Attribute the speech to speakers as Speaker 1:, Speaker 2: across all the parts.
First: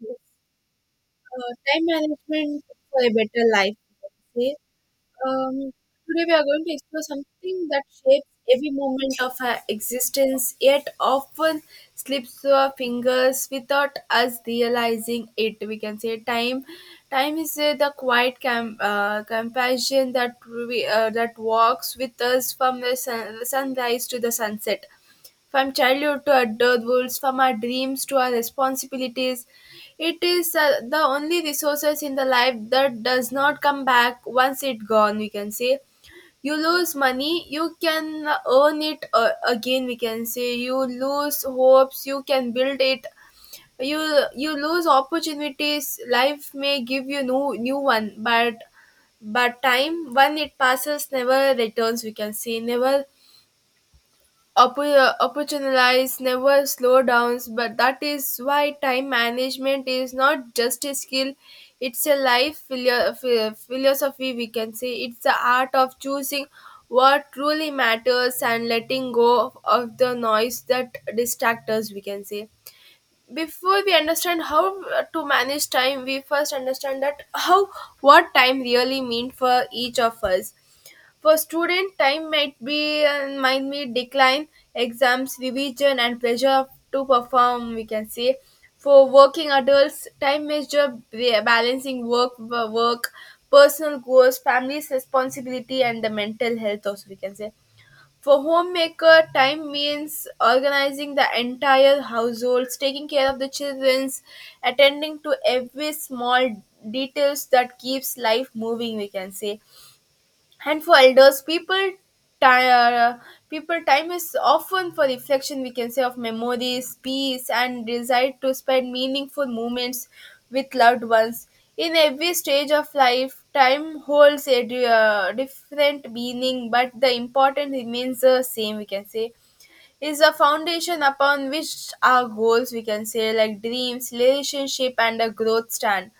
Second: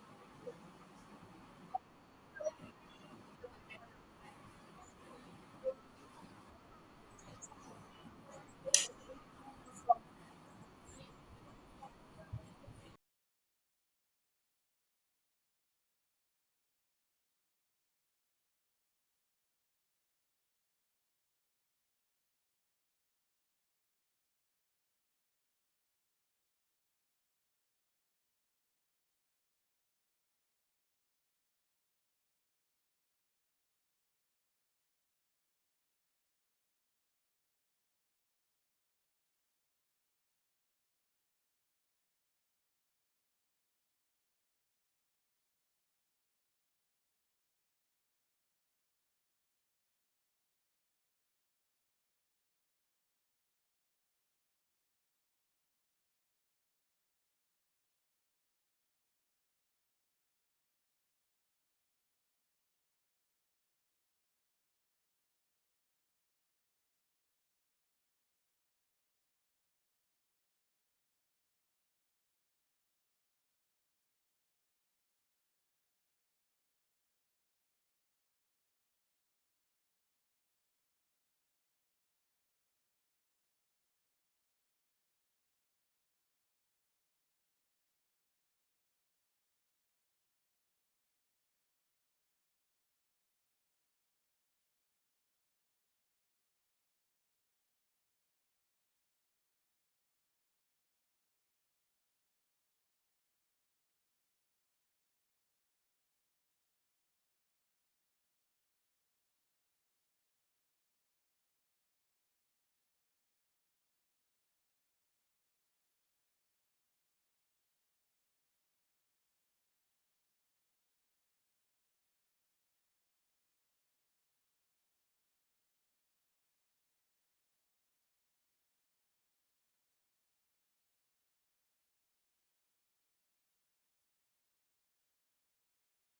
Speaker 1: Yes, time management for a better life, I would say. Um, Today we are going to explore something that shapes every moment of our existence, yet often slips through our fingers without us realizing it. We can say time. Time is the quiet companion that that walks with us from the sunrise to the sunset, from childhood to adulthood, from our dreams to our responsibilities. It is the only resources in the life that does not come back once it gone. We can say you lose money, you can earn it again. We can say you lose hopes, you can build it. You you lose opportunities. Life may give you new one, but time when it passes never returns. We can say never opportunities never slow down, but that is why time management is not just a skill, it's a life philosophy, we can say. It's the art of choosing what truly matters and letting go of the noise that distracts us, we can say. Before we understand how to manage time, we first understand that how what time really means for each of us. For student, time might be decline, exams, revision, and pressure to perform. We can say for working adults, time measure balancing work, work, personal goals, family's responsibility, and the mental health. Also, we can say for homemaker, time means organizing the entire household, taking care of the childrens, attending to every small details that keeps life moving. We can say and for elders, people, ti- uh, people time is often for reflection. We can say of memories, peace, and desire to spend meaningful moments with loved ones. In every stage of life, time holds a different meaning, but the important remains the same. We can say is a foundation upon which our goals, we can say, like dreams, relationship, and a growth stand.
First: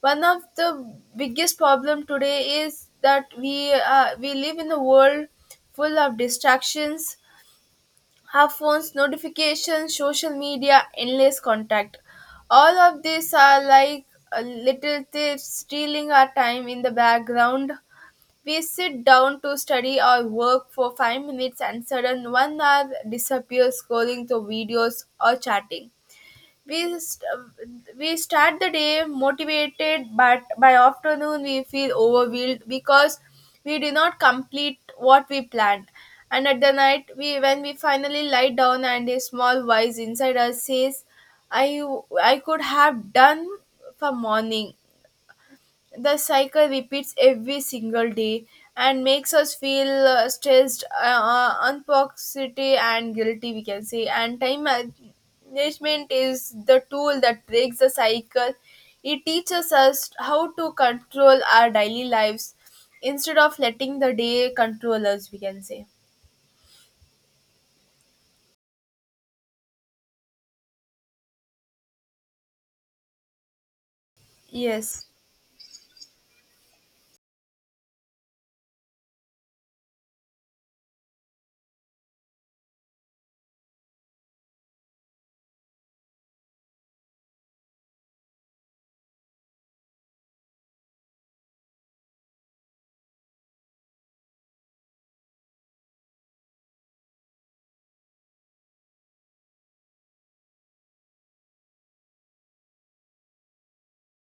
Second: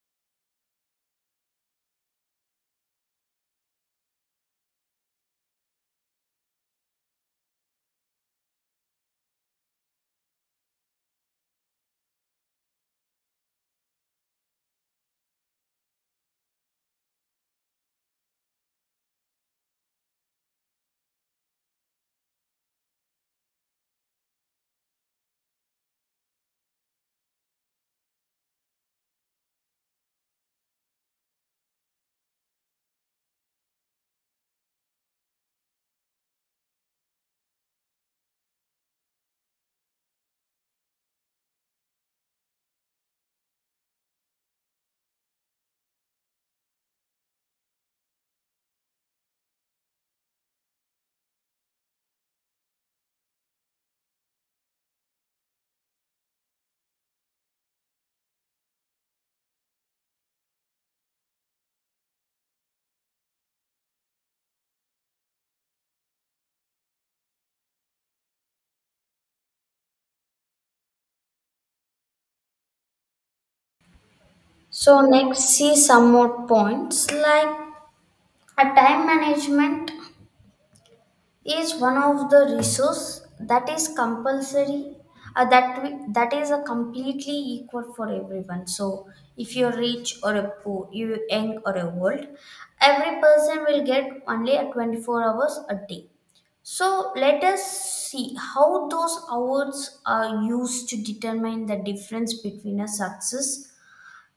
Speaker 1: One of the biggest problem today is that we live in a world full of distractions, our phones, notifications, social media, endless contact. All of these are like little thieves stealing our time in the background. We sit down to study or work for 5 minutes and sudden 1 hour disappears scrolling through videos or chatting. We start the day motivated, but by afternoon we feel overwhelmed because we did not complete what we planned. And at the night, we when we finally lie down, and a small voice inside us says, "I could have done for morning." The cycle repeats every single day and makes us feel stressed, unpoxity and guilty, we can say. And time management is the tool that breaks the cycle. It teaches us how to control our daily lives instead of letting the day control us, we can say.
Speaker 2: So
Speaker 1: Yes.
Speaker 2: next see some more points like a time management is one of the resource that is compulsory that we, that is a completely equal for everyone. So if you're rich or a poor, you young or a old, every person will get only a 24 hours a day. So let us see how those hours are used to determine the difference between a success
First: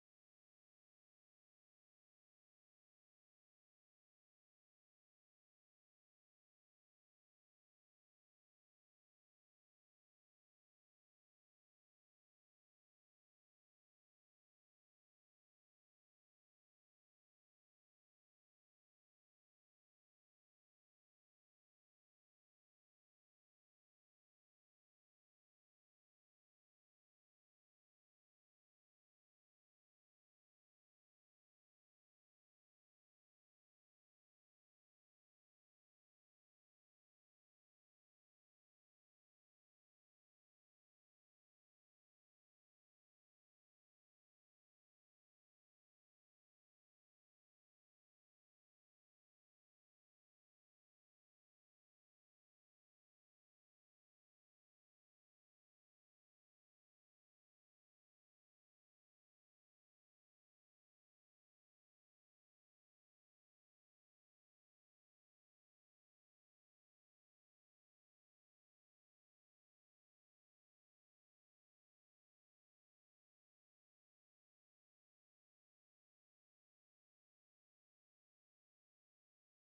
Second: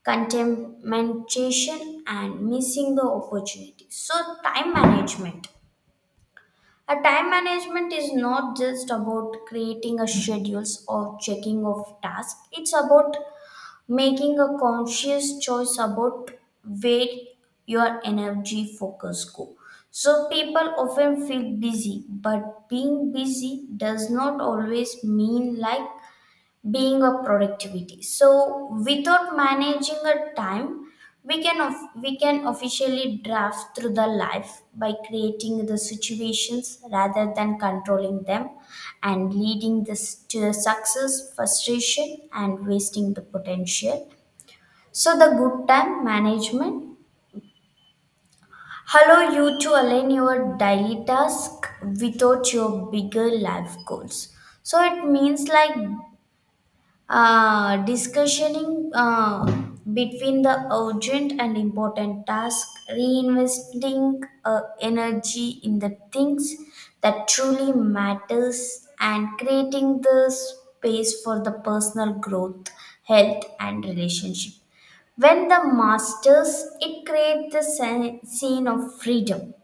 Speaker 2: contamination and missing the opportunity. So time management, a time management is not just about creating a schedules or checking of tasks. It's about making a conscious choice about where your energy focus go. So people often feel busy, but being busy does not always mean like being of productivity. So without managing a time, we can officially draft through the life by creating the situations rather than controlling them and leading this to the success frustration and wasting the potential. So the good time management allow you to align your daily task without your bigger life goals. So it means like discussioning between the urgent and important task, reinvesting energy in the things that truly matters, and creating the space for the personal growth, health, and relationship. When the masters, it creates the scene of freedom.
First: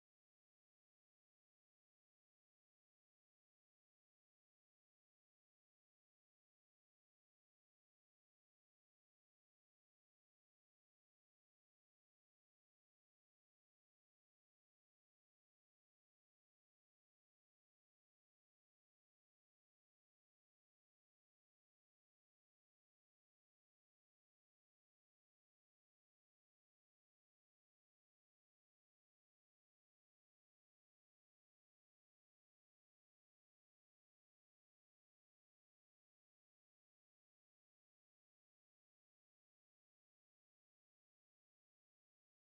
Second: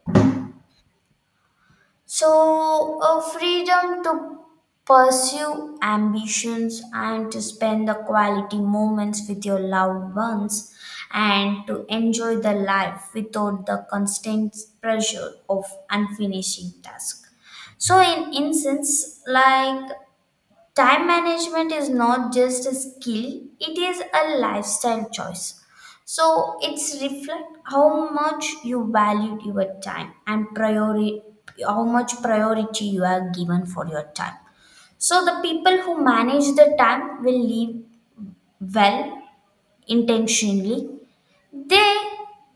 Speaker 2: So, a freedom to pursue ambitions and to spend the quality moments with your loved ones and to enjoy the life without the constant pressure of unfinishing tasks. So, in instance, like time management is not just a skill, it is a lifestyle choice. So it's reflect how much you valued your time and priority, how much priority you are given for your time. So the people who manage the time will live well intentionally. They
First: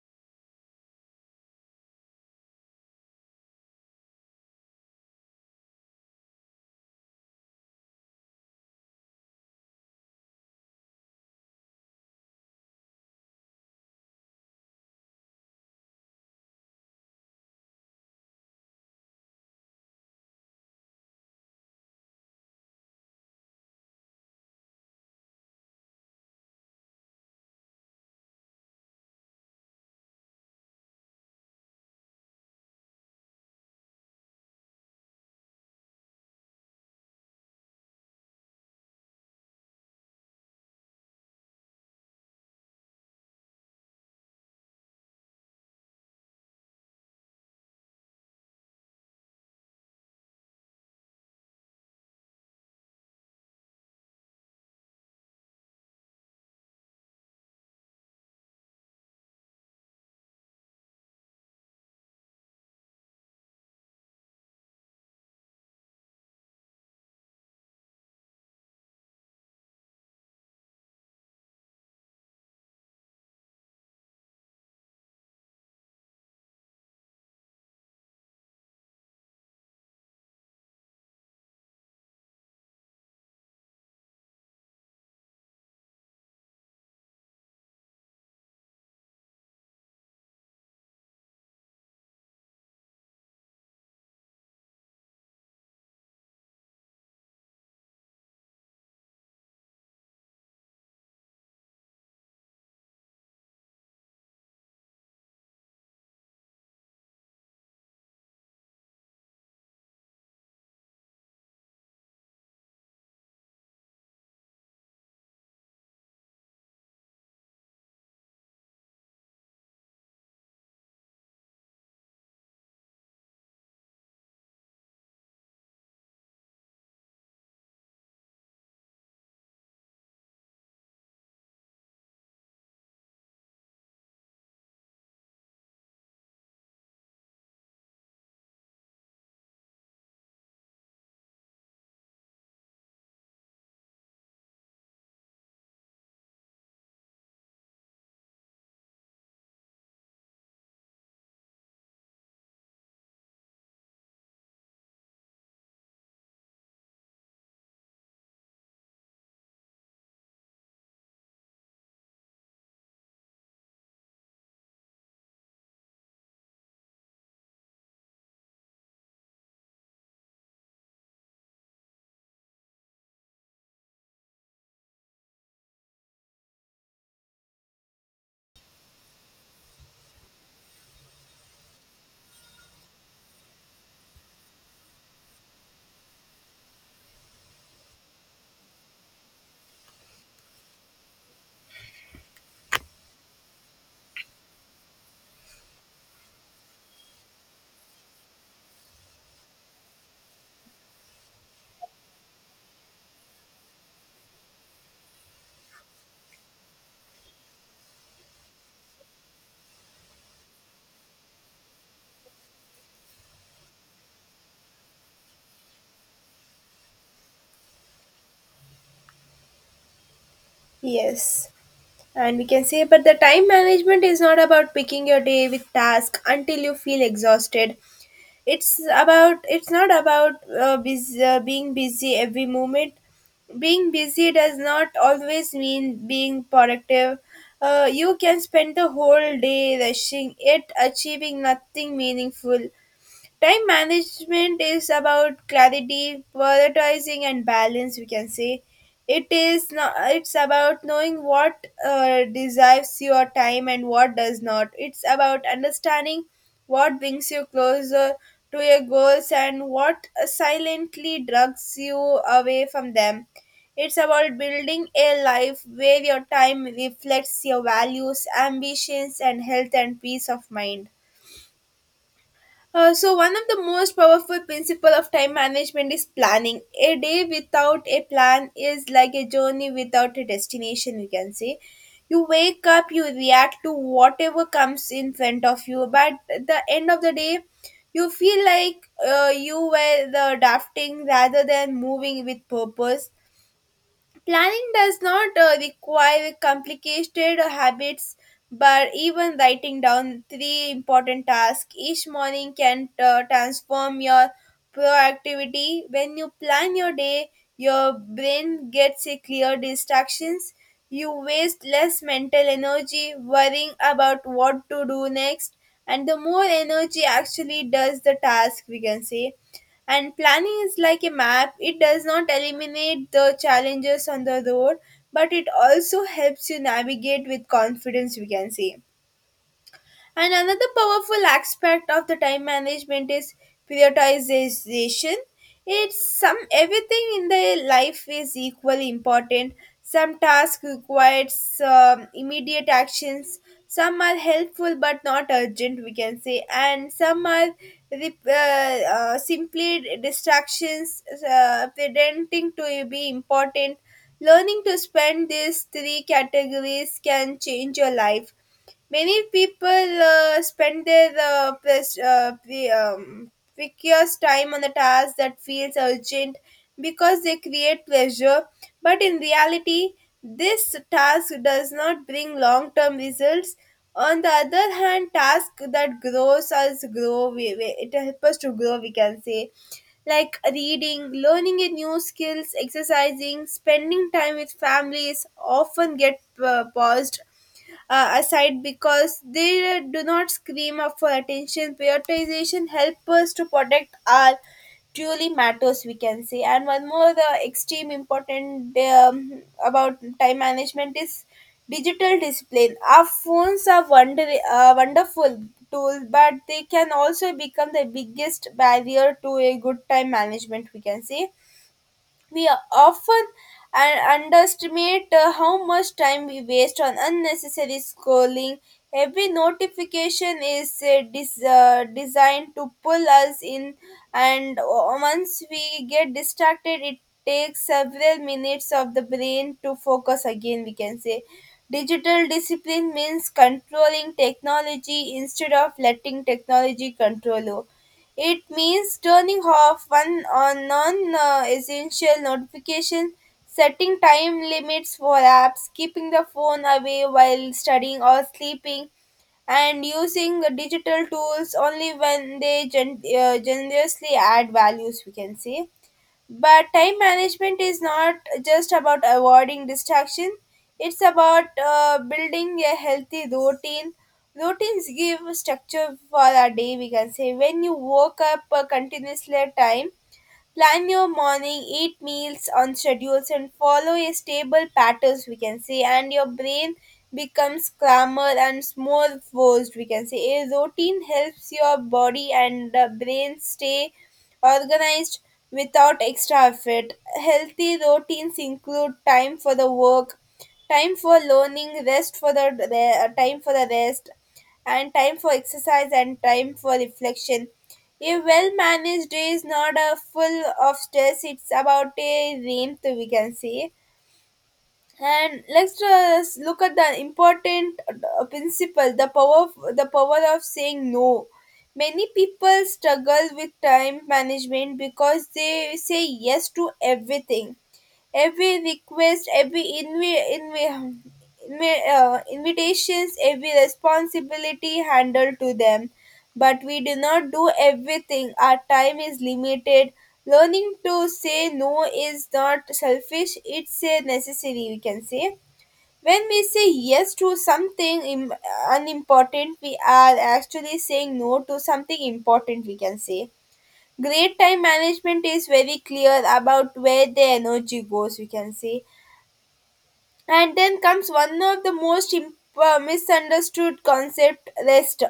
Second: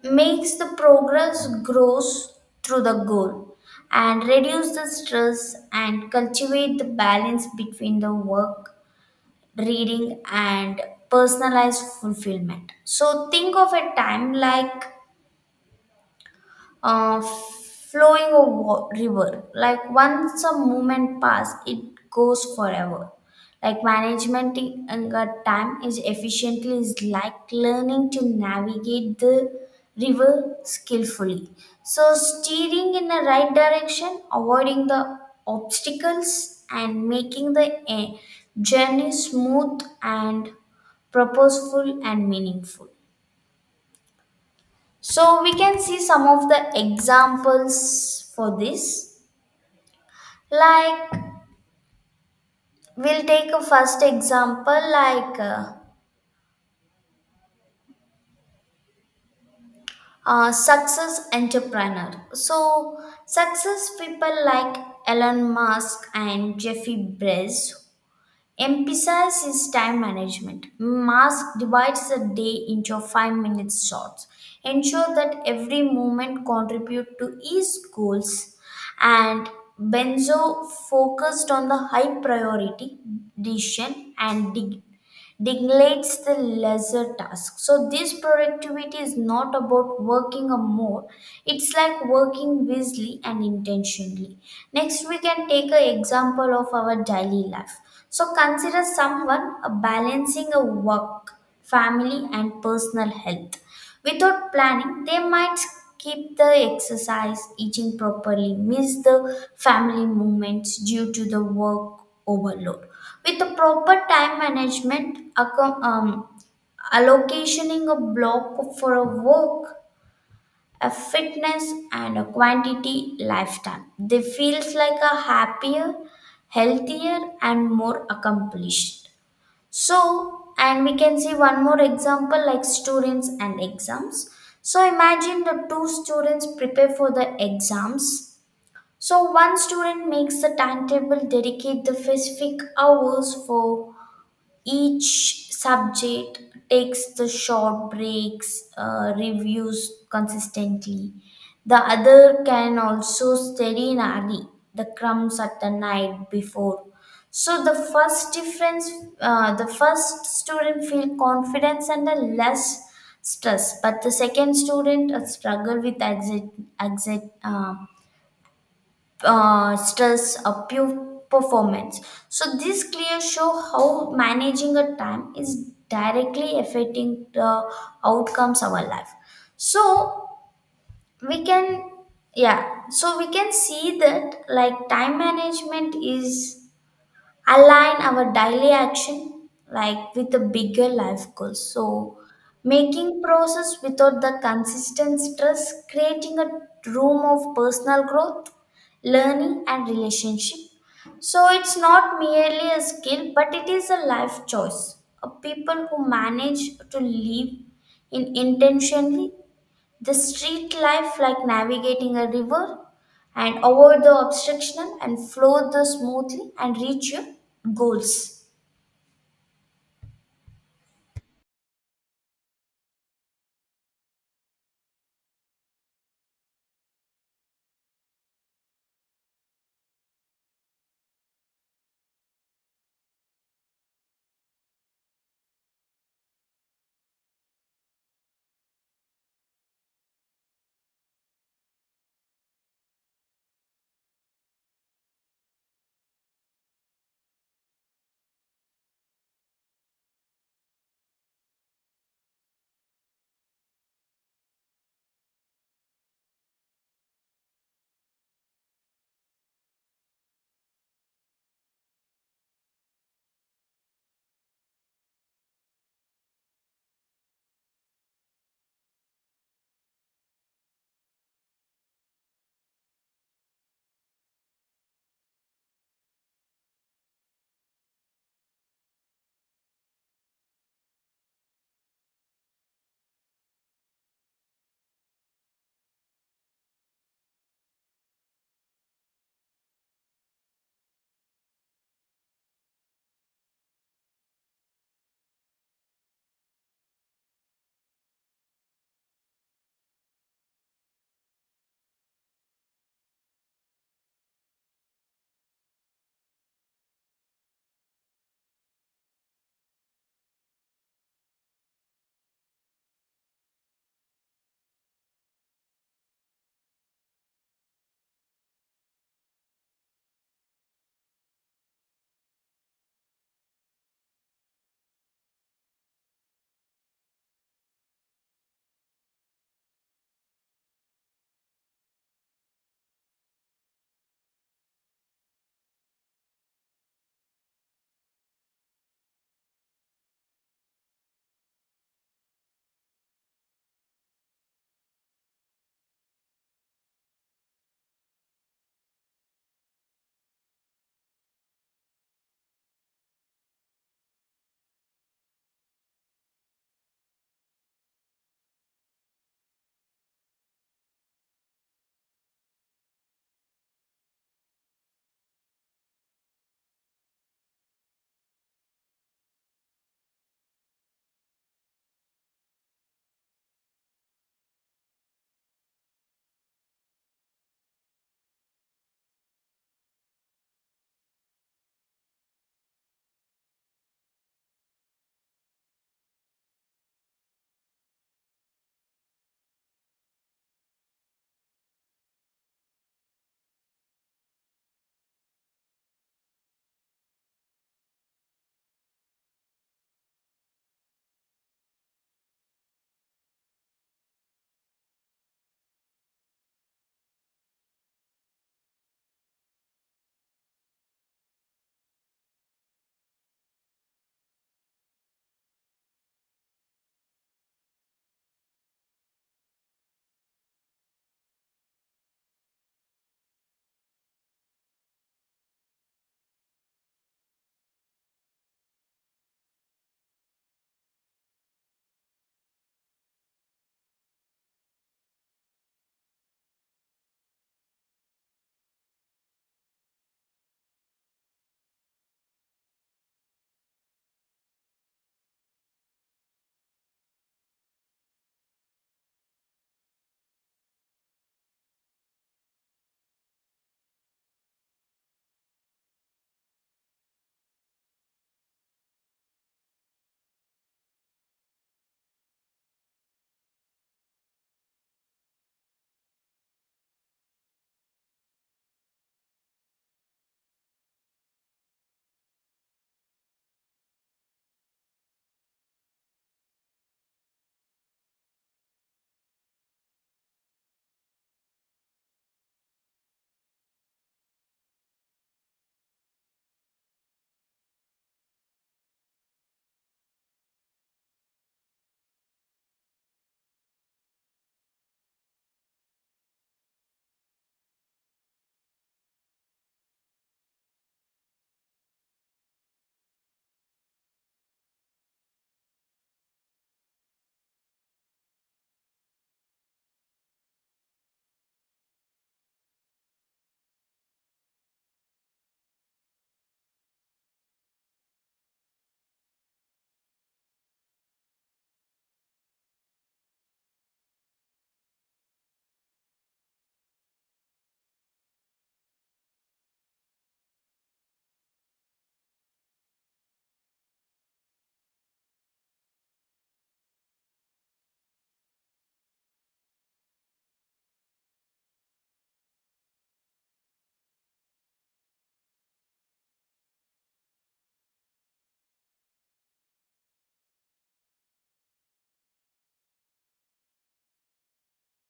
Speaker 2: makes the progress grows through the goal and reduce the stress and cultivate the balance between the work reading and personalized fulfillment. So think of a time like flowing a river. Like once a moment pass, it goes forever. Like management in a time is efficiently is like learning to navigate the river skillfully. So steering in the right direction, avoiding the obstacles, and making the journey smooth and purposeful and meaningful. So we can see some of the examples for this. Like we'll take a first example like success entrepreneur. So success people like Elon Musk and Jeffrey Bezos emphasizes time management. Mask divides the day into 5 minute shots. Ensure that every moment contribute to each goals. And Benzo focused on the high priority decision and dig neglects the lesser task. So this productivity is not about working a more. It's like working wisely and intentionally. Next, we can take an example of our daily life. So consider someone balancing a work, family, and personal health. Without planning, they might skip the exercise, eating properly, miss the family moments due to the work overload. With the proper time management, allocationing a block for a work, a fitness, and a quantity lifetime, they feels like a happier, healthier, and more accomplished. So, and we can see one more example like students and exams. So, imagine the two students prepare for the exams. So, one student makes the timetable, dedicate the specific hours for each subject, takes the short breaks, reviews consistently. The other can also study in early, the crumbs at the night before. So the first difference, the first student feel confidence and a less stress, but the second student struggle with anxiety, anxiety, uh, stress, a pure performance. So this clear show how managing a time is directly affecting the outcomes of our life. So we can yeah so we can see that like time management is align our daily action like with the bigger life goals, so making process without the consistent stress, creating a room of personal growth, learning and relationship. So it's not merely a skill but it is a life choice. A people who manage to live in intentionally the street life, like navigating a river, and avoid the obstruction and flow the smoothly and reach your goals.
Speaker 1: Yes. And we can say but the time management is not about picking your day with task until you feel exhausted. It's about it's not about bus being busy every moment. Being busy does not always mean being productive. You can spend the whole day rushing yet achieving nothing meaningful. Time management is about clarity, prioritizing, and balance. We can say it is not. It's about knowing what deserves your time and what does not. It's about understanding what brings you closer to your goals and what silently drugs you away from them. It's about building a life where your time reflects your values, ambitions, and health and peace of mind. So one of the most powerful principle of time management is planning. A day without a plan is like a journey without a destination, we can say. You wake up, you react to whatever comes in front of you, but at the end of the day, you feel like you were the drafting rather than moving with purpose. Planning does not require complicated habits, but even writing down three important tasks each morning can transform your proactivity. When you plan your day, your brain gets a clear distractions. You waste less mental energy worrying about what to do next, and the more energy actually does the task, we can say. And planning is like a map, it does not eliminate the challenges on the road, but it also helps you navigate with confidence, we can say. And another powerful aspect of the time management is prioritization. It's some everything in the life is equally important. Some tasks require immediate actions. Some are helpful but not urgent, we can say, and some are simply distractions, pretending to be important. Learning to spend these three categories can change your life. Many people spend their precious time on the task that feels urgent because they create pleasure, but in reality, this task does not bring long term results. On the other hand, task that grows us grow, it helps us to grow, we can say, like reading, learning a new skills, exercising, spending time with families often get paused aside because they do not scream up for attention. Prioritization helps us to protect our truly matters, we can say. And one more the extreme important about time management is digital discipline. Our phones are wonderful tool but they can also become the biggest barrier to a good time management, we can say. We often underestimate how much time we waste on unnecessary scrolling. Every notification is designed to pull us in, and once we get distracted, it takes several minutes of the brain to focus again, we can say. Digital discipline means controlling technology instead of letting technology control you. It means turning off one or non-essential notifications, setting time limits for apps, keeping the phone away while studying or sleeping, and using the digital tools only when they generously add values, we can say. But time management is not just about avoiding distraction, it's about building a healthy routine. Routines give structure for our day, we can say. When you work up a continuously at time, plan your morning, eat meals on schedules and follow a stable patterns, we can say, and your brain becomes calmer and more focused, we can say. A routine helps your body and the brain stay organized without extra effort. Healthy routines include time for the work, time for learning rest for the time for the rest, and time for exercise and time for reflection. A well managed day is not a full of stress, it's about a rhythm, we can say. And let's just look at the important principle, the power of saying no. Many people struggle with time management because they say yes to everything, every request, every invitations, every responsibility handled to them, but we do not do everything. Our time is limited. Learning to say no is not selfish, it's a necessary, we can say. When we say yes to something unimportant, we are actually saying no to something important, we can say. Great time management is very clear about where the energy goes, we can say. And then comes one of the most misunderstood concept rest.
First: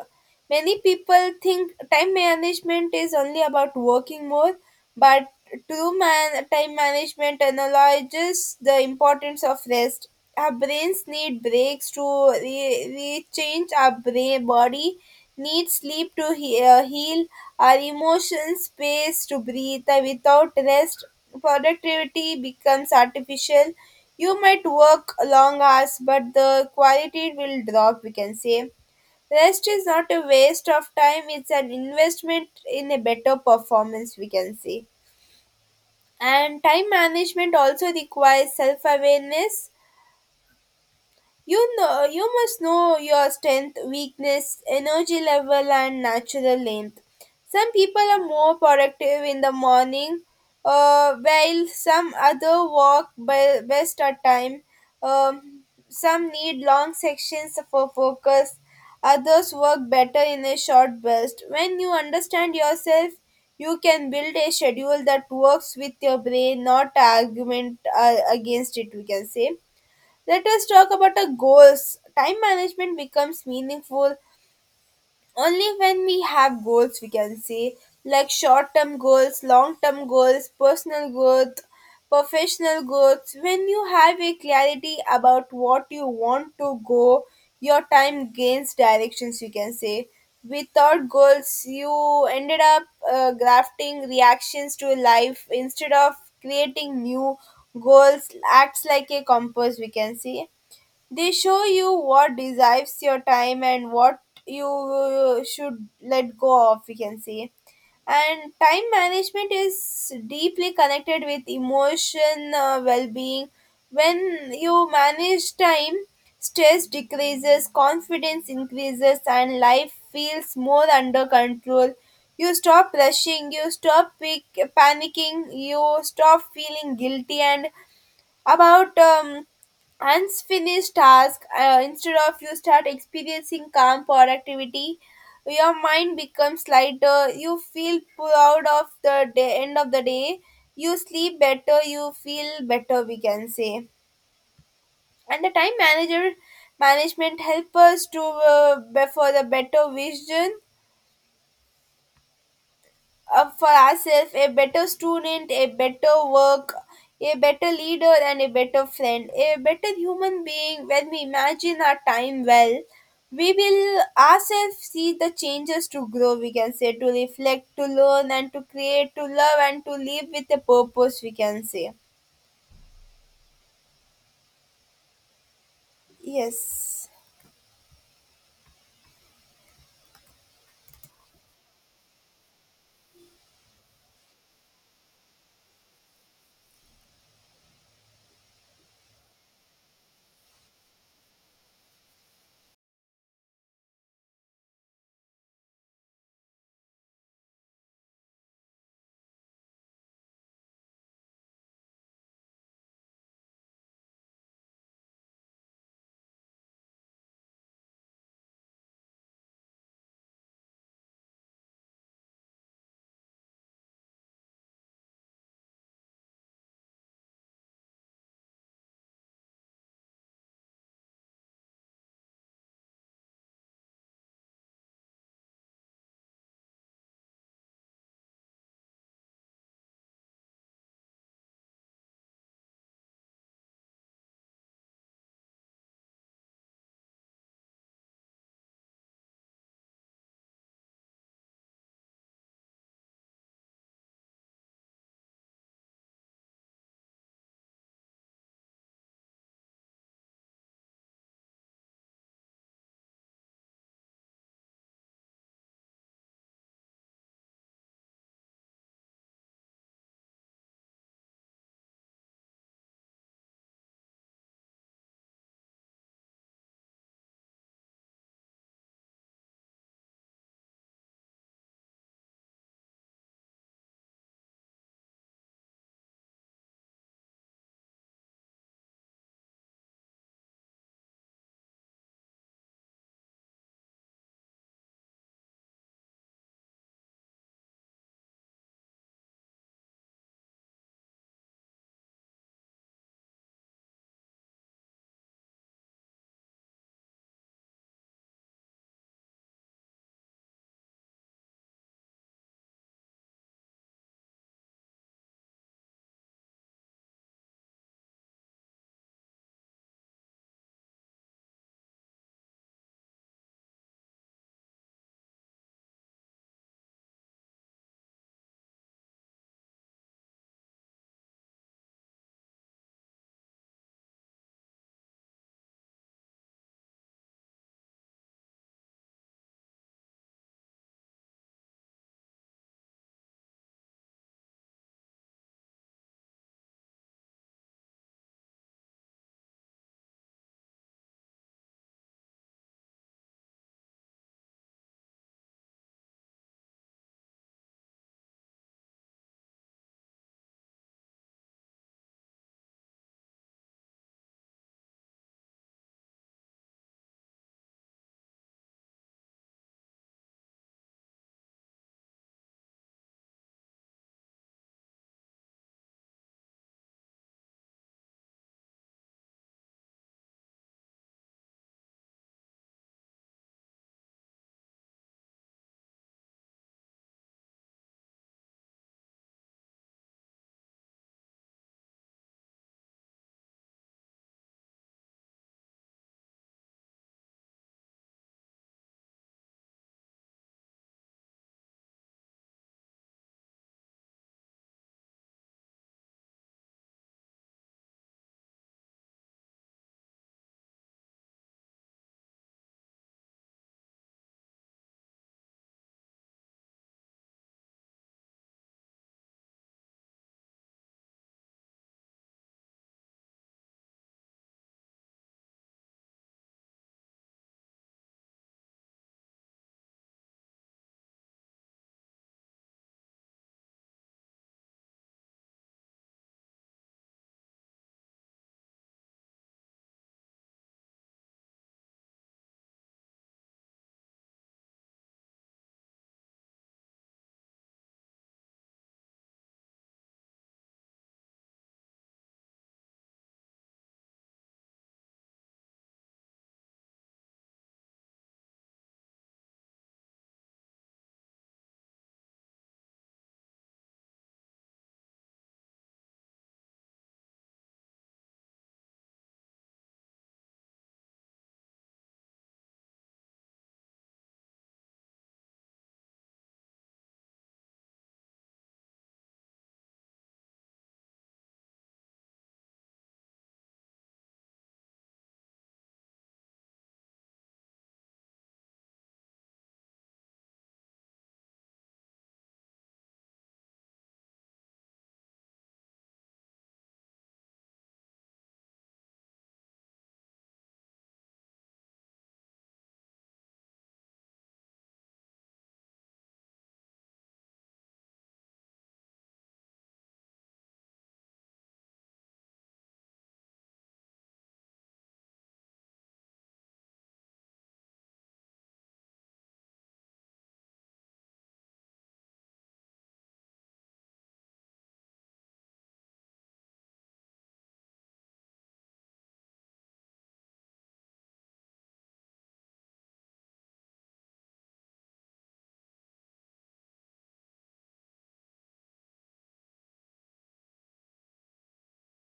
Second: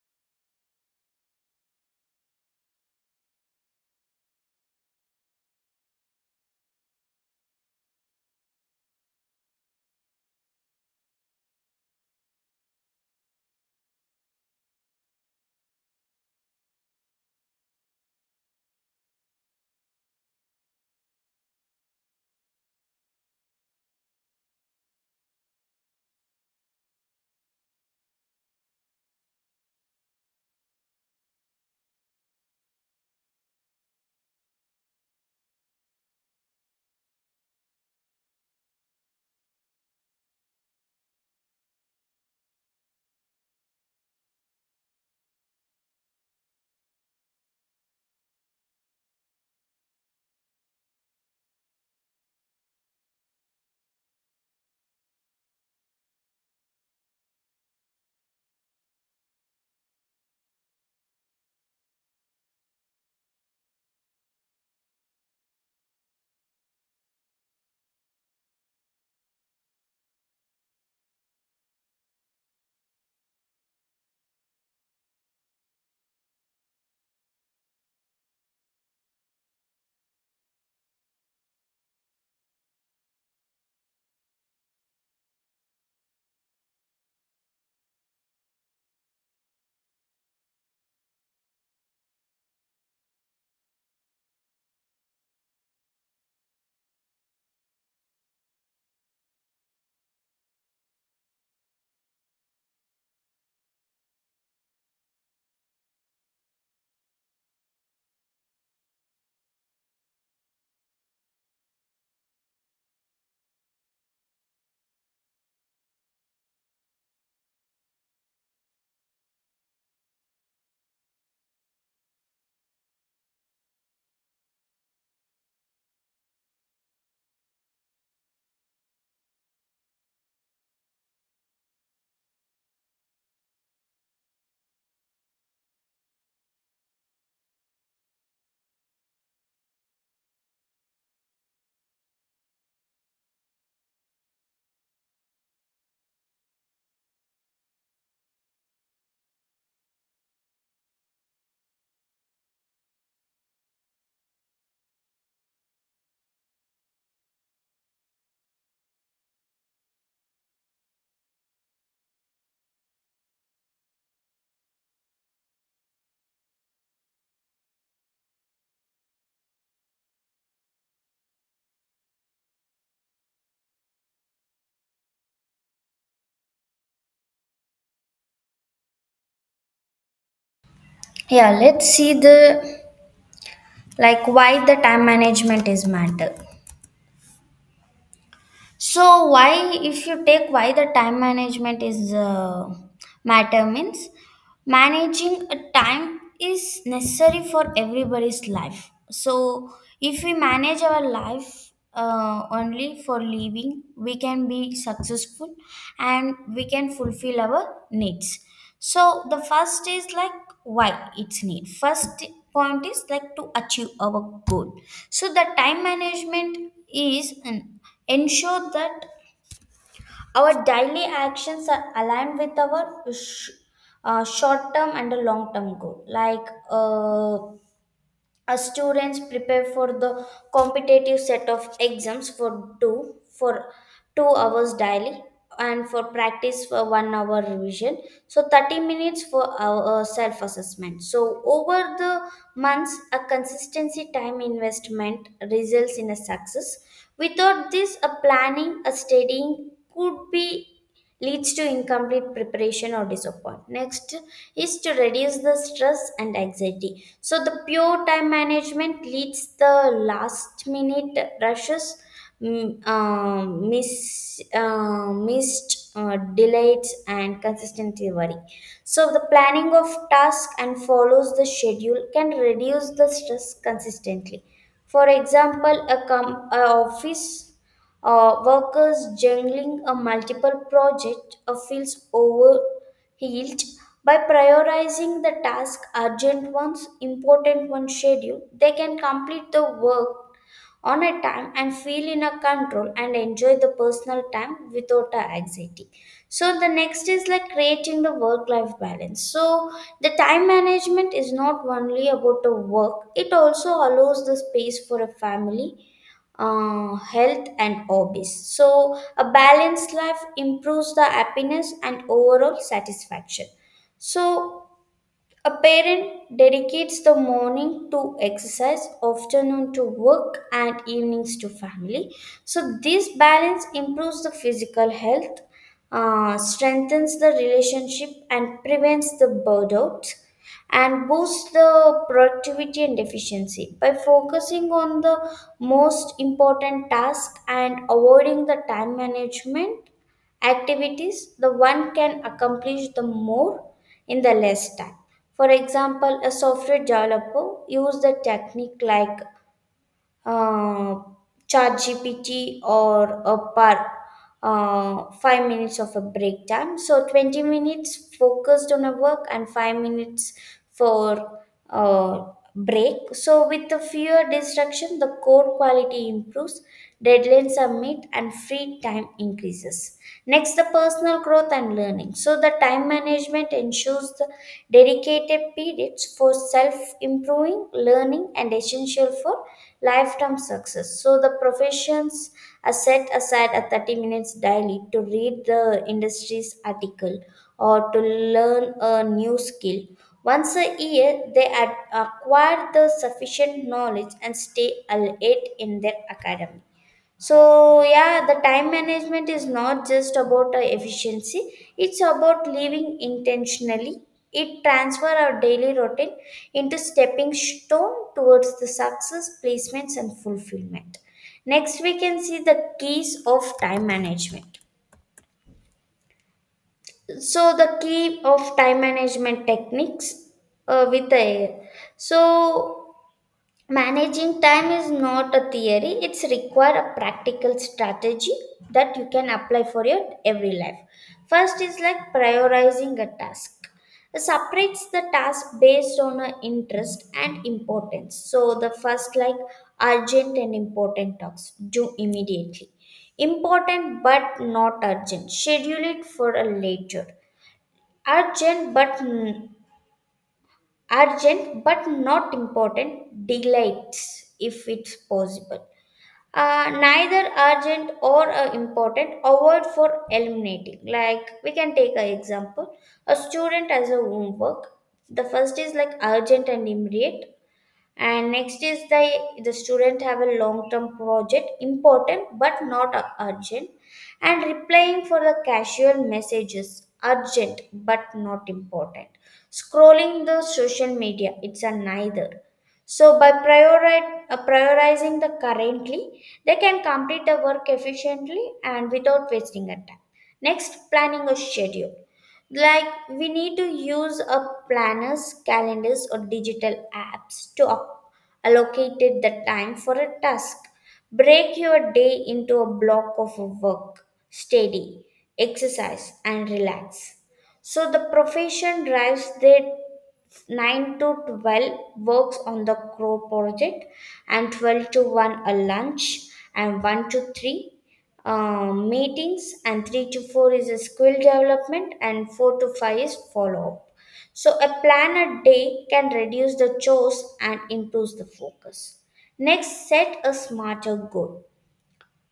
Speaker 1: Many people think time management is only about working more, but time management analyzes the importance of rest. Our brains need breaks to re- rechange our brain, body needs sleep to heal, our emotions space to breathe. Without rest, productivity becomes artificial. You might work long hours, but the quality will drop, we can say. Rest is not a waste of time, it's an investment in a better performance, we can say. And time management also requires self awareness. You know, you must know your strength, weakness, energy level, and natural length. Some people are more productive in the morning, while some other work best at time. Um, some need long sections for focus. Others work better in a short burst. When you understand yourself, you can build a schedule that works with your brain, not argument against it, we can say. Let us talk about our goals. Time management becomes meaningful only when we have goals, we can say, like short term goals, long term goals, personal growth, professional growth. When you have a clarity about what you want to go, your time gains directions, you can say. Without goals, you ended up grafting reactions to life instead of creating new goals, acts like a compass, we can say. They show you what deserves your time and what you should let go of, we can say. And time management is deeply connected with emotion well being. When you manage time, stress decreases, confidence increases, and life feels more under control. You stop rushing, you stop panicking, you stop feeling guilty, and about unfinished task instead of you start experiencing calm productivity. Your mind becomes lighter, you feel proud of the day, end of the day you sleep better, you feel better, we can say. And the time manager management help us to for the better vision, for ourselves, a better student, a better work, a better leader, and a better friend, a better human being. When we imagine our time well, we will ourselves see the changes to grow, we can say, to reflect, to learn, and to create, to love, and to live with a purpose, we can say. Yes.
Speaker 2: Yeah, let's see the like why the time management is matter. So why if you take why the time management is matter means managing a time is necessary for everybody's life. So if we manage our life only for living, we can be successful and we can fulfill our needs. So the first is like why it's need. First point is like to achieve our goal. So the time management is an ensure that our daily actions are aligned with our short term and long term goal. Like, uh, as students prepare for the competitive set of exams for 2 hours daily and for practice for one hour revision, so 30 minutes for our self assessment. So over the months a consistency time investment results in a success. Without this a planning, a studying could be leads to incomplete preparation or disappointment. Next is to reduce the stress and anxiety. So the pure time management leads the last minute rushes, missed delays and consistently worry. So the planning of task and follows the schedule can reduce the stress consistently. For example, a office workers juggling a multiple project feels overwhelmed. By prioritizing the task, urgent ones, important ones schedule, they can complete the work on a time and feel in a control and enjoy the personal time without a anxiety. So the next is like creating the work life balance. So the time management is not only about the work, it also allows the space for a family, health and hobbies. So a balanced life improves the happiness and overall satisfaction. So a parent dedicates the morning to exercise, afternoon to work, and evenings to family. So, this balance improves the physical health, strengthens the relationship, and prevents the burnout, and boosts the productivity and efficiency. By focusing on the most important task and avoiding the time management activities, the one can accomplish the more in the less time. For example, a software developer use the technique like uh, chat gpt or a par 5 minutes of a break time. So 20 minutes focused on a work and 5 minutes for uh, break. So with the fewer distraction, the code quality improves, deadlines are met and free time increases. Next, the personal growth and learning. So the time management ensures the dedicated periods for self improving learning and essential for lifetime success. So the professions are set aside a 30 minutes daily to read the industry's article or to learn a new skill. Once a year, they acquire the sufficient knowledge and stay elite in their academy. So, yeah, the time management is not just about efficiency, it's about living intentionally. It transfer our daily routine into stepping stone towards the success, placements, and fulfillment. Next, we can see the keys of time management. So, the key of time management techniques with the air. So, managing time is not a theory, it's require a practical strategy that you can apply for your every life. First is like prioritizing a task. Separates the task based on a interest and importance. So the first like urgent and important tasks, do immediately. Important but not urgent, schedule it for a later. Urgent but n- Urgent but not important, delights if it's possible. Neither urgent or important, avoid for eliminating. Like we can take an example, a student has a homework. The first is like urgent and immediate. And next is the student have a long term project, important but not urgent. And replying for the casual messages, urgent but not important. Scrolling the social media, it's a neither. So by prioritizing the currently, they can complete the work efficiently and without wasting a time. Next, planning a schedule. Like we need to use a planners, calendars, or digital apps to allocate it the time for a task. Break your day into a block of work, study, exercise, and relax. So the profession drives their 9 to 12 works on the crow project and 12 to 1 a lunch and 1 to 3 meetings and 3 to 4 is a skill development and 4 to 5 is follow-up. So a plan a day can reduce the chores and improves the focus. Next, set a smarter goal.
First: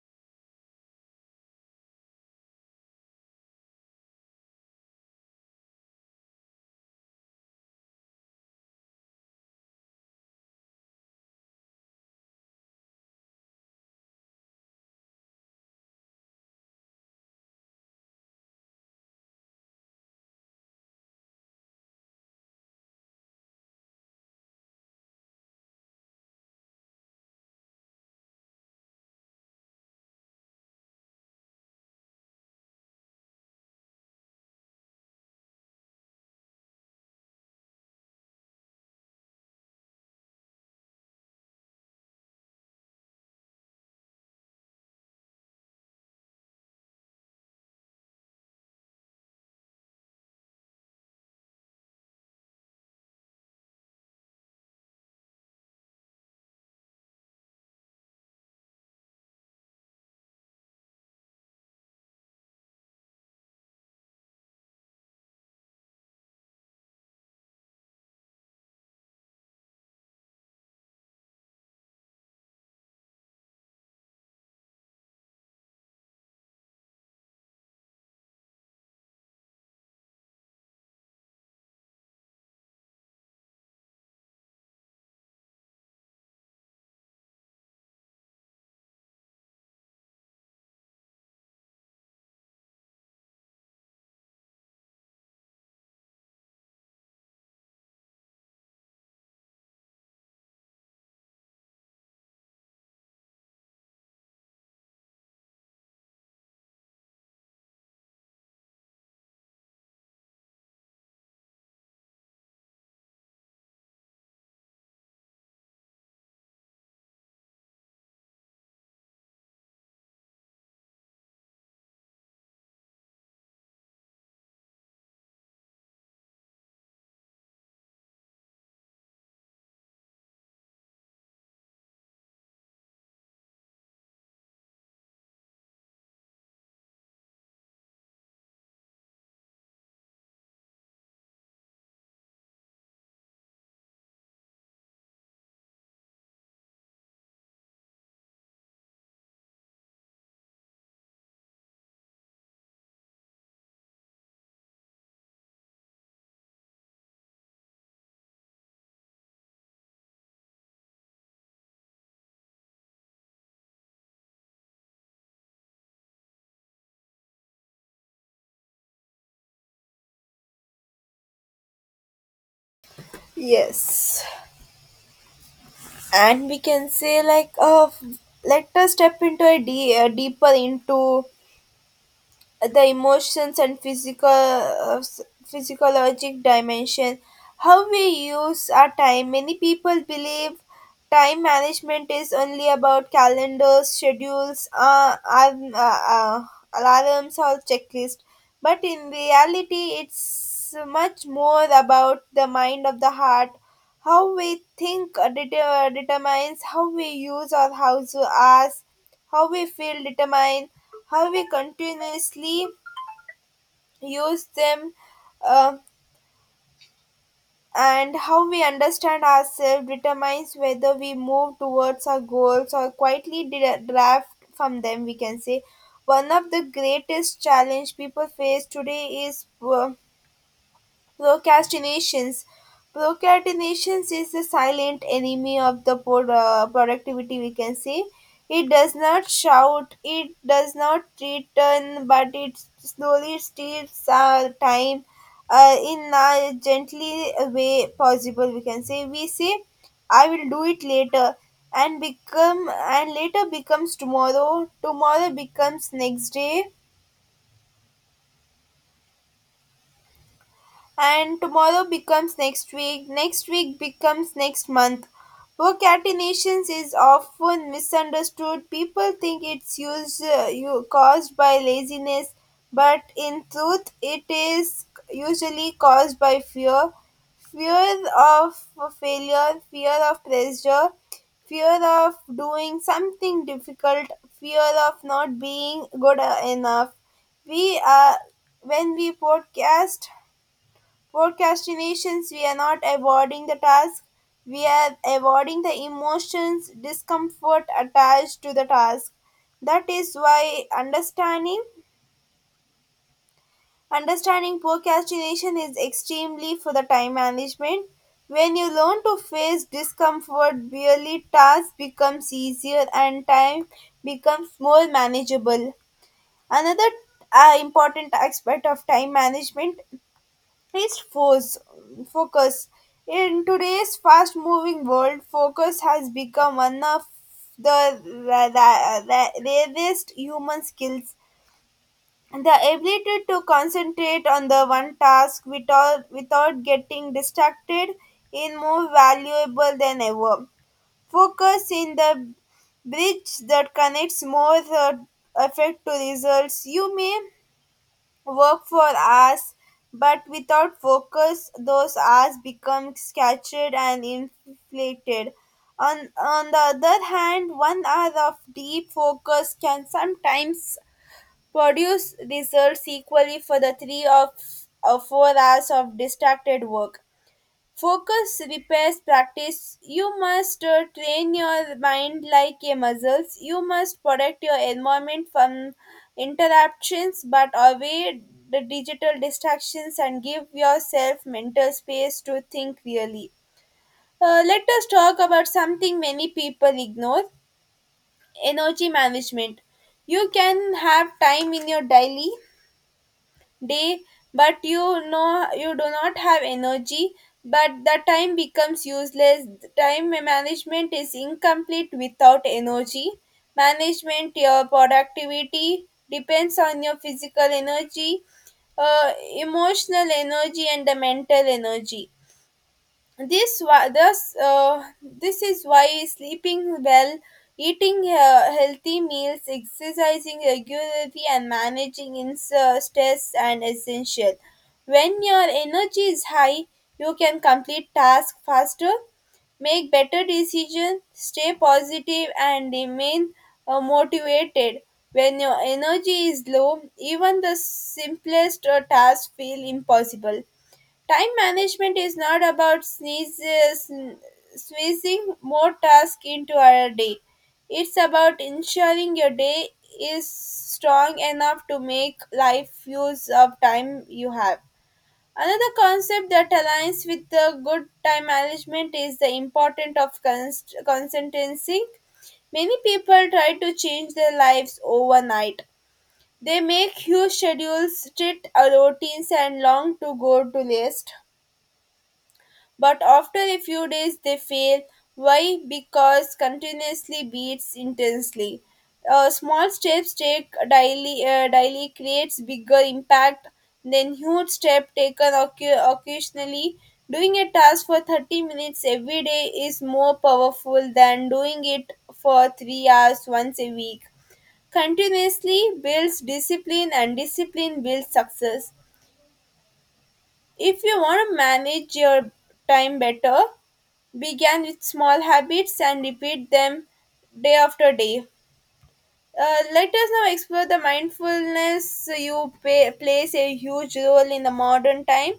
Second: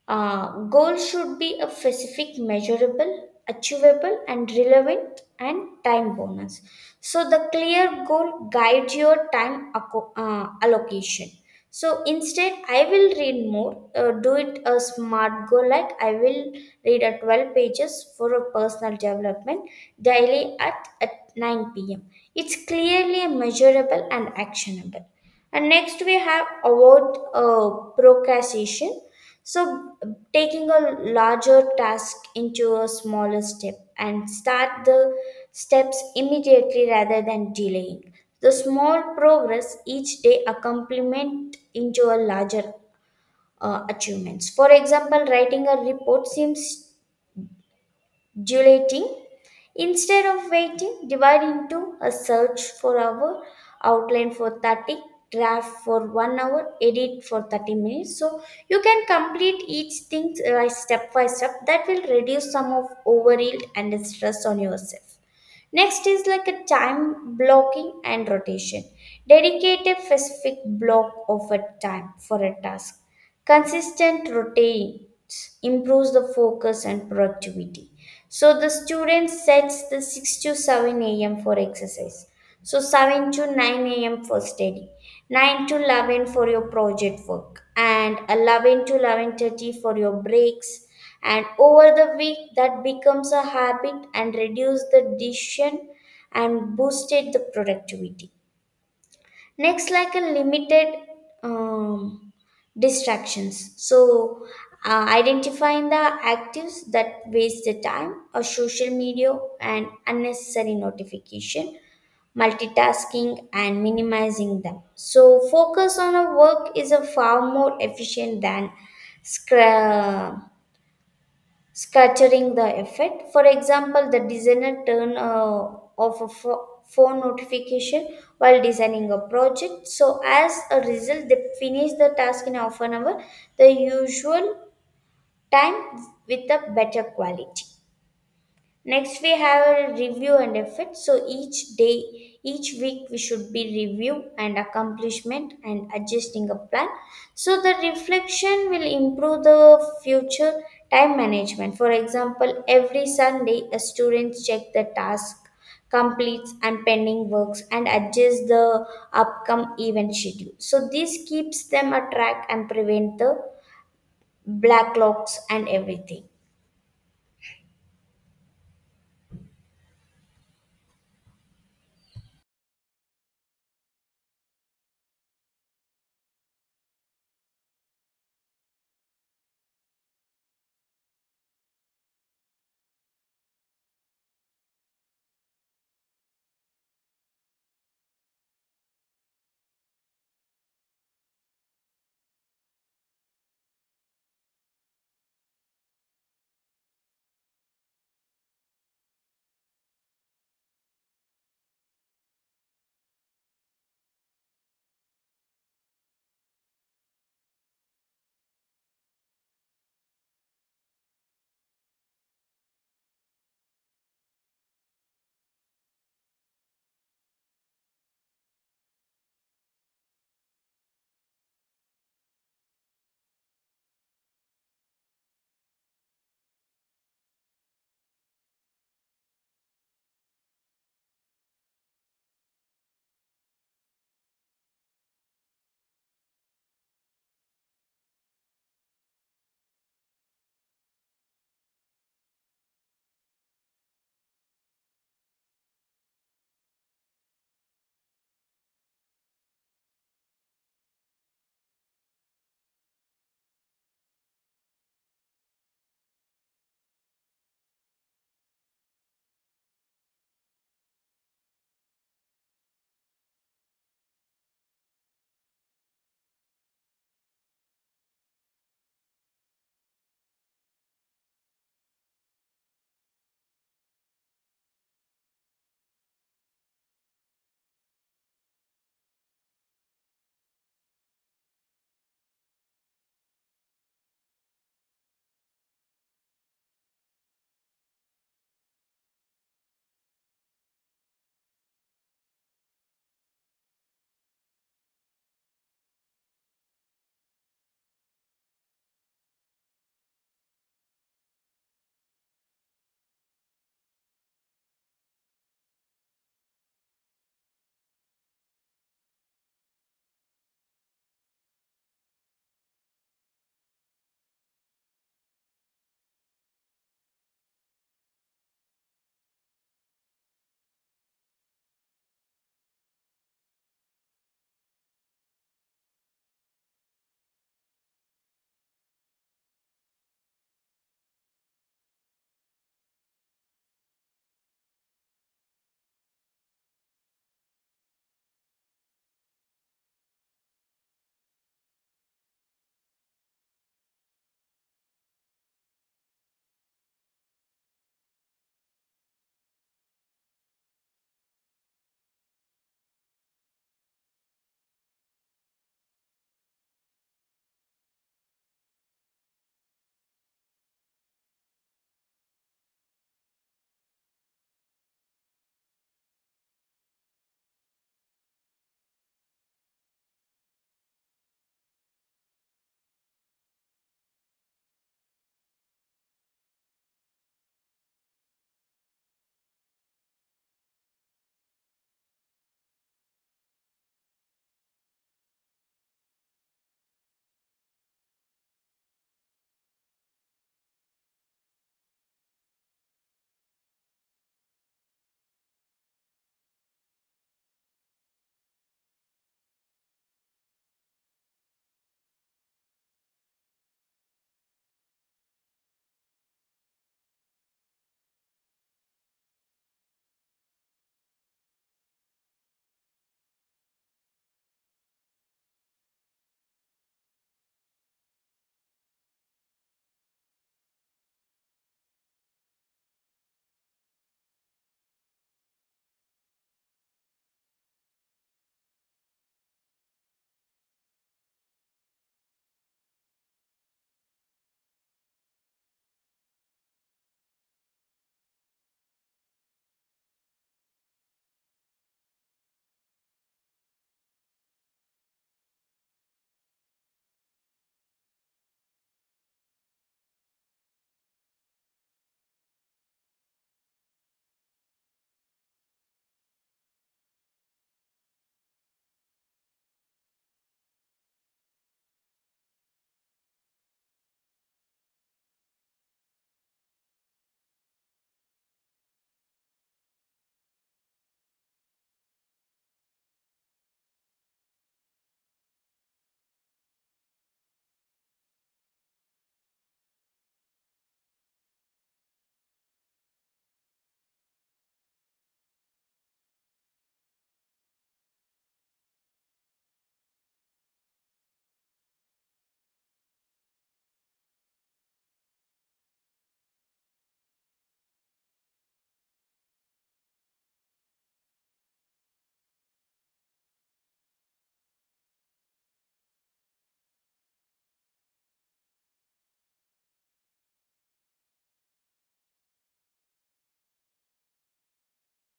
Speaker 2: Goals should be a specific, measurable, achievable, and relevant and time bonus. So the clear goal guides your time allocation. So instead, I will read more. Do it a smart goal like I will read a 12 pages for a personal development daily at 9 p.m. It's clearly measurable and actionable. And next we have avoid procrastination. So, taking a larger task into a smaller step and start the steps immediately rather than delaying. The small progress each day accompaniment into a larger achievements. For example, writing a report seems dilating, instead of waiting, divide into a search for hour, outline for 30, draft for 1 hour, edit for 30 minutes. So you can complete each thing step by step. That will reduce some of overyield and stress on yourself. Next is like a time blocking and rotation. Dedicate a specific block of a time for a task. Consistent rotates improves the focus and productivity. So the student sets the 6 to 7 a.m. for exercise. So 7 to 9 a.m. for study. 9 to 11 for your project work and 11 to 11:30 for your breaks, and over the week that becomes a habit and reduce the decision and boosted the productivity. Next, like a limited um, distractions. So identifying the actives that waste the time or social media and unnecessary notification, multitasking, and minimizing them. So, focus on a work is a far more efficient than scra- scattering the effort. For example, the designer turn off a phone notification while designing a project. So, as a result, they finish the task in half an hour, the usual time, with a better quality. Next, we have a review and effort. So each day, each week, we should be review and accomplishment and adjusting a plan. So the reflection will improve the future time management. For example, every Sunday, a student check the task completes and pending works and adjust the upcome event schedule. So this keeps them a track and prevent the blacklogs and everything.
Speaker 1: Yes. And we can say, like, let us step into a deeper into the emotions and physical physiologic dimension how we use our time. Many people believe time management is only about calendars, schedules, alarms or checklist, but in reality it's much more about the mind of the heart. How we think determines how we use our house hours, how we feel determine how we continuously use them, uh, and how we understand ourselves determines whether we move towards our goals or quietly draft from them, we can say. One of the greatest challenge people face today is procrastinations. Procrastinations is the silent enemy of the productivity, we can say. It does not shout, it does not return, but it slowly steals our time in a gently way possible. We can say we say, "I will do it later," and become and later becomes tomorrow. Tomorrow becomes next day and tomorrow becomes next week becomes next month. Procrastination is often misunderstood. People think it's used, caused by laziness, but in truth, it is usually caused by fear. Fear of failure, fear of pressure, fear of doing something difficult, fear of not being good enough. We are when we podcast procrastinations, we are not avoiding the task, we are avoiding the emotions, discomfort attached to the task. That is why understanding procrastination is extremely for the time management. When you learn to face discomfort, barely task becomes easier and time becomes more manageable. Another important aspect of time management: increased force, focus. In today's fast moving world, focus has become one of the rarest human skills. The ability to concentrate on the one task without getting distracted is more valuable than ever. Focus in the bridge that connects more effect to results. You may work for hours, but without focus, those hours become scattered and inflated. On the other hand, 1 hour of deep focus can sometimes produce results equally for the three of or 4 hours of distracted work. Focus repairs practice. You must train your mind like a muscles. You must protect your environment from interruptions, but avoid the digital distractions and give yourself mental space to think really. Let us talk about something many people ignore: energy management. You can have time in your daily day, but you know you do not have energy, but the time becomes useless. Time management is incomplete without energy management. Your productivity depends on your physical energy, uh, emotional energy, and the mental energy. This this is why sleeping well, eating healthy meals, exercising regularly, and managing stress and essential. When your energy is high, you can complete tasks faster, make better decisions, stay positive, and remain motivated. When your energy is low, even the simplest tasks feel impossible. Time management is not about squeezing more tasks into our day. It's about ensuring your day is strong enough to make life use of time you have. Another concept that aligns with the good time management is the importance of consistency. Many people try to change their lives overnight. They make huge schedules, strict routines, and long to go to list, but after a few days, they fail. Why? Because continuously beats intensely. Small steps take daily creates bigger impact than huge step taken occasionally. Doing a task for 30 minutes every day is more powerful than doing it for 3 hours once a week. Continuously builds discipline and discipline builds success. If you want to manage your time better, begin with small habits and repeat them day after day. Let us now explore the mindfulness you plays a huge role in the modern time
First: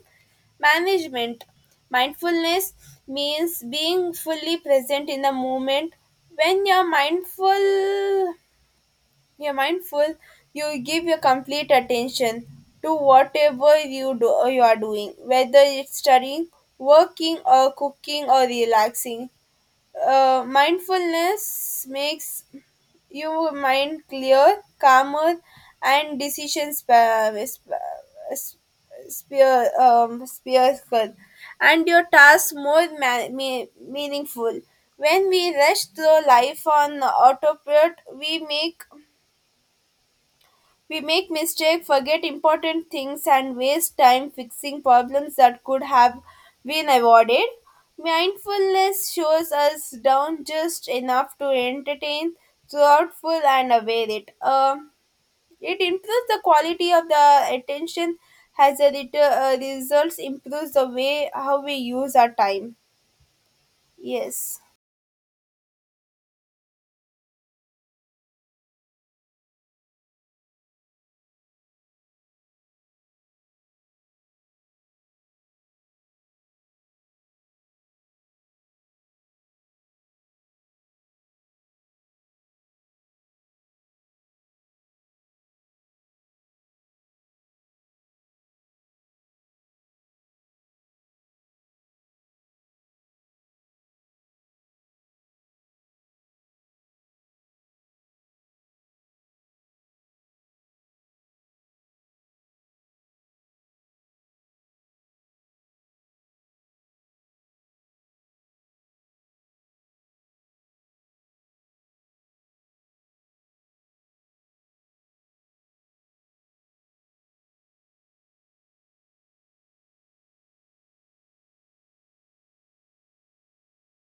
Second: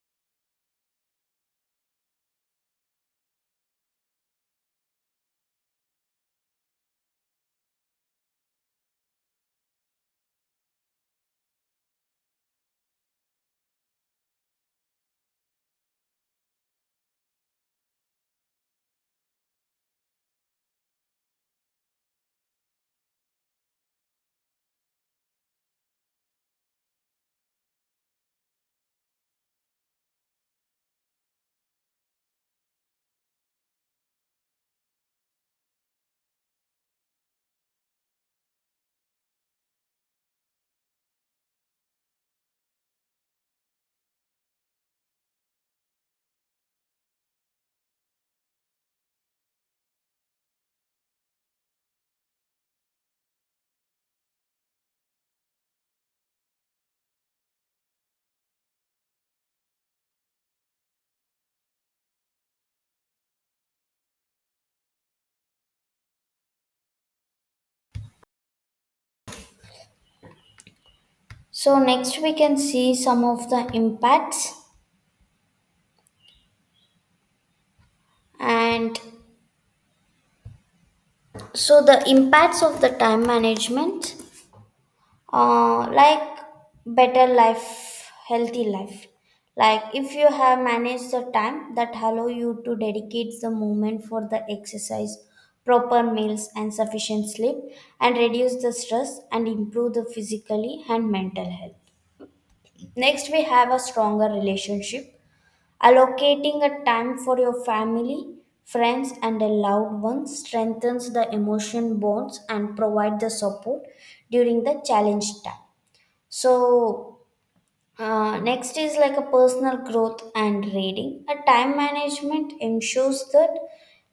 Speaker 1: management. Mindfulness means being fully present in the moment. When you're mindful, you're mindful, you give your complete attention to whatever you are doing, whether it's studying, working or cooking or relaxing. Mindfulness makes your mind clear, calmer, and decision spear, spherical, and your tasks more meaningful. When we rush through life on autopilot, we make mistakes, forget important things, and waste time fixing problems that could have been avoided. Mindfulness shows us down just enough to entertain, thoughtful, and aware it. It improves the quality of the attention, has a little results, improves the way how we use our time. Yes.
Speaker 2: So next we can see some of the impacts, and so the impacts of the time management, like better life, healthy life. Like if you have managed the time that allow you to dedicate the moment for the exercise, proper meals, and sufficient sleep, and reduce the stress and improve the physically and mental health. Next, we have a stronger relationship. Allocating a time for your family, friends, and a loved ones strengthens the emotion bonds and provide the support during the challenge time. So, next is like a personal growth and reading. A time management ensures that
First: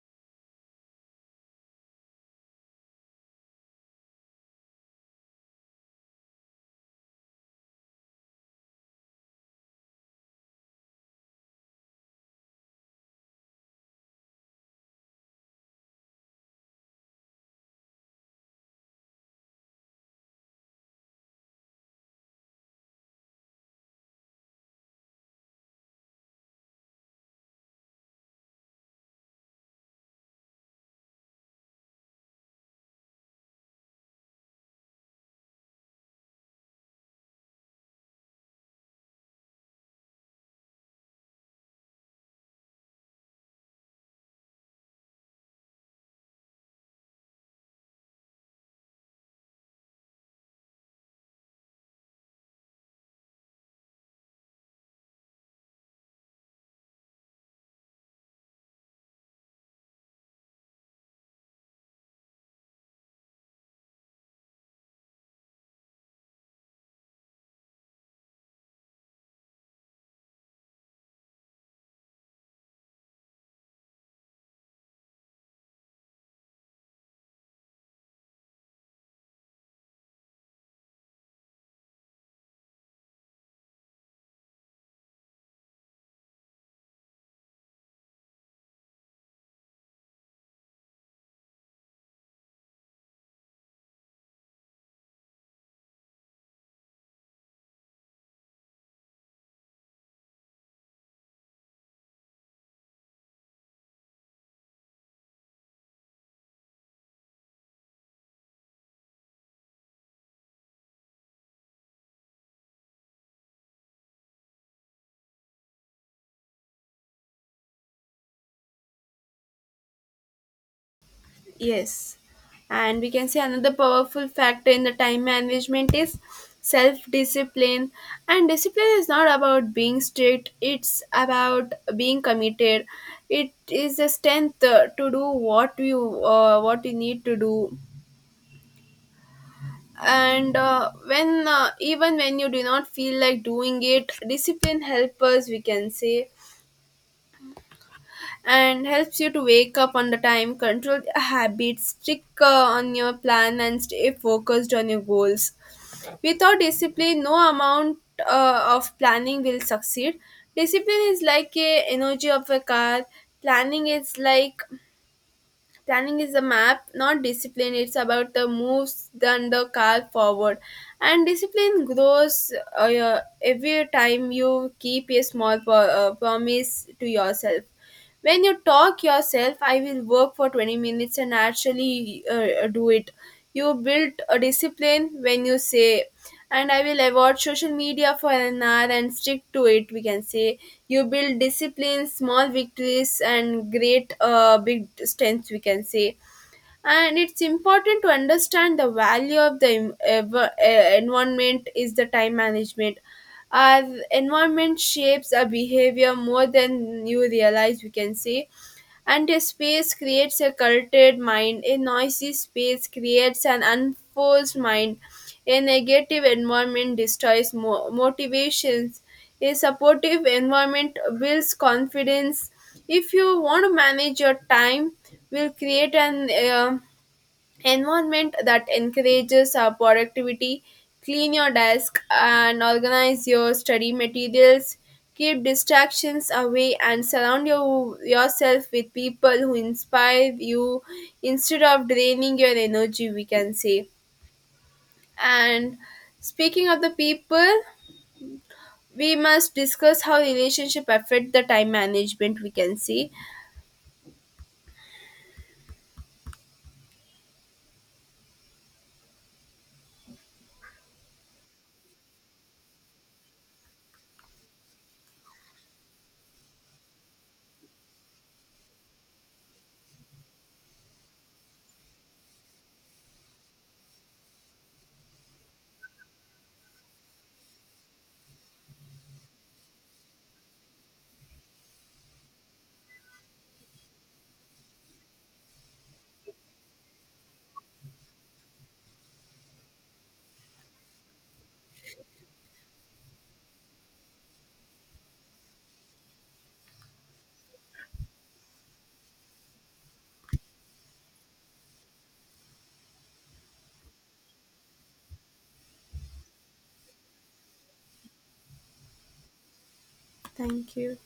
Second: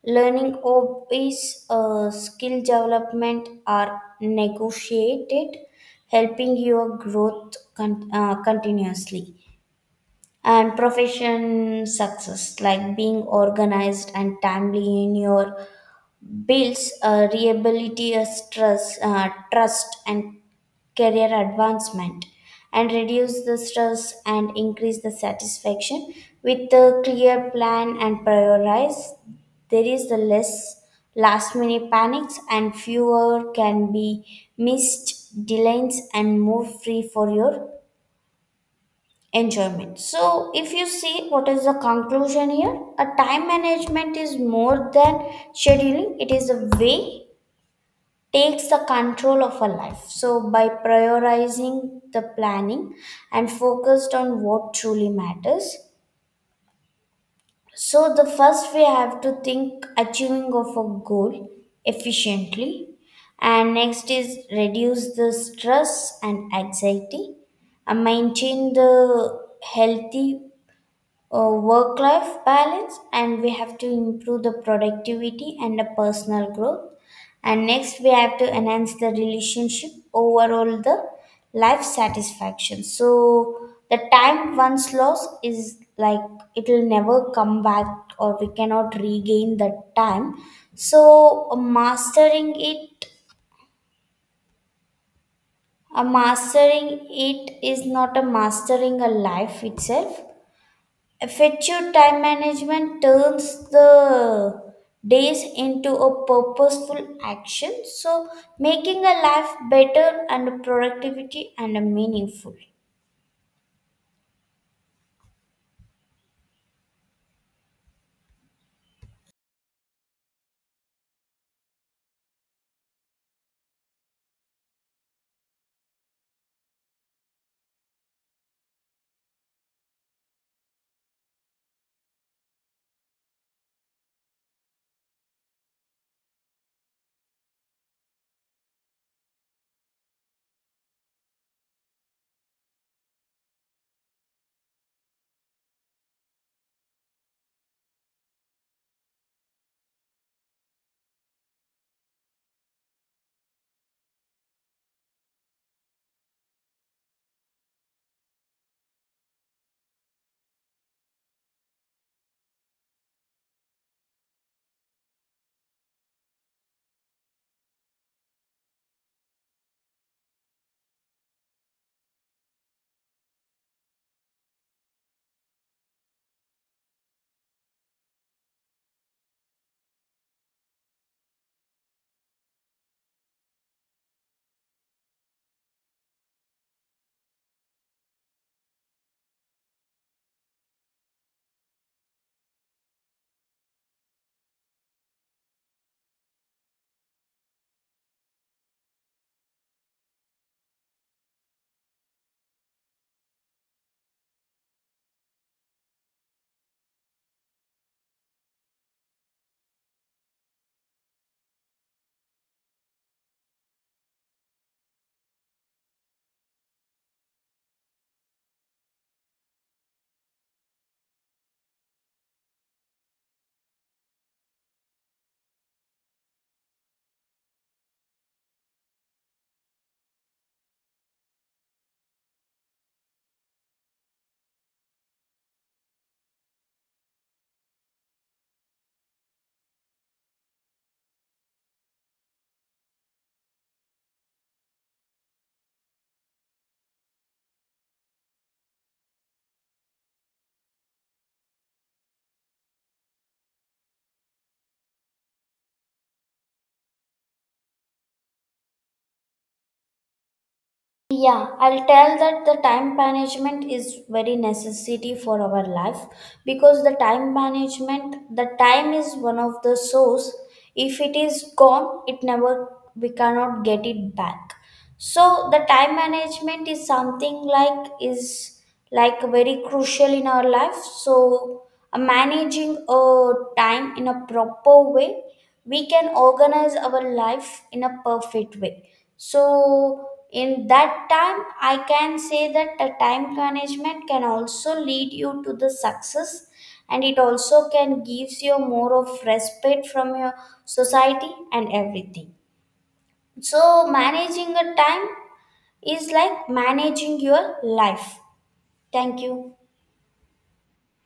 Speaker 2: learning, hobbies, skill development are negotiated, helping your growth continuously, and profession success like being organized and timely in your bills, reliability, stress, trust, and career advancement, and reduce the stress and increase the satisfaction. With a clear plan and prioritize, there is the less last minute panics and fewer can be missed deadlines and more free for your enjoyment. So if you see what is the conclusion here, a time management is more than scheduling. It is a way takes the control of a life. So by prioritizing the planning and focused on what truly matters, so the first we have to think achieving of a goal efficiently. And next is reduce the stress and anxiety and maintain the healthy work life balance. And we have to improve the productivity and the personal growth. And next we have to enhance the relationship, overall the life satisfaction. So the time once lost is like, it will never come back, or we cannot regain that time. So mastering it, a mastering it is not a mastering a life itself. Effective time management turns the days into a purposeful action, so making a life better and productivity and meaningful.
Speaker 1: Yes. And we can say another powerful factor in the time management is self discipline. And discipline is not about being strict, it's about being committed. It is a strength to do what you need to do. And When even when you do not feel like doing it, discipline helps us, we can say, and helps you to wake up on the time, control your habits, stick on your plan, and stay focused on your goals. Without discipline, no amount of planning will succeed. Discipline is like a energy of a car. Planning is like Planning is a map, not discipline. It's about the moves than the car forward. And discipline grows every time you keep a small promise to yourself. When you talk yourself, I will work for 20 minutes and actually do it. You build a discipline when you say, and I will avoid social media for an hour and stick to it, we can say. You build discipline, small victories, and great big strengths, we can say. And it's important to understand the value of the environment is the time management. Our environment shapes our behavior more than you realize, we can say. And a space creates a cultured mind. A noisy space creates an unforced mind. A negative environment destroys motivations. A supportive environment builds confidence. If you want to manage your time, will create an environment that encourages productivity. Clean your desk and organize your study materials, keep distractions away and surround yourself with people who inspire you instead of draining your energy, we can say. And speaking of the people, we must discuss how relationship affect the time management we can see.
Speaker 2: Yeah, I'll tell that the time management is very necessity for our life, because the time management, the time is one of the source. If it is gone, it never, we cannot get it back. So the time management is something like, is like very crucial in our life. So managing a time in a proper way, we can organize our life in a perfect way. So in that time, I can say that the time management can also lead you to the success, and it also can gives you more of respect from your society and everything. So managing a time is like managing your life. Thank you.
Speaker 1: Thank you.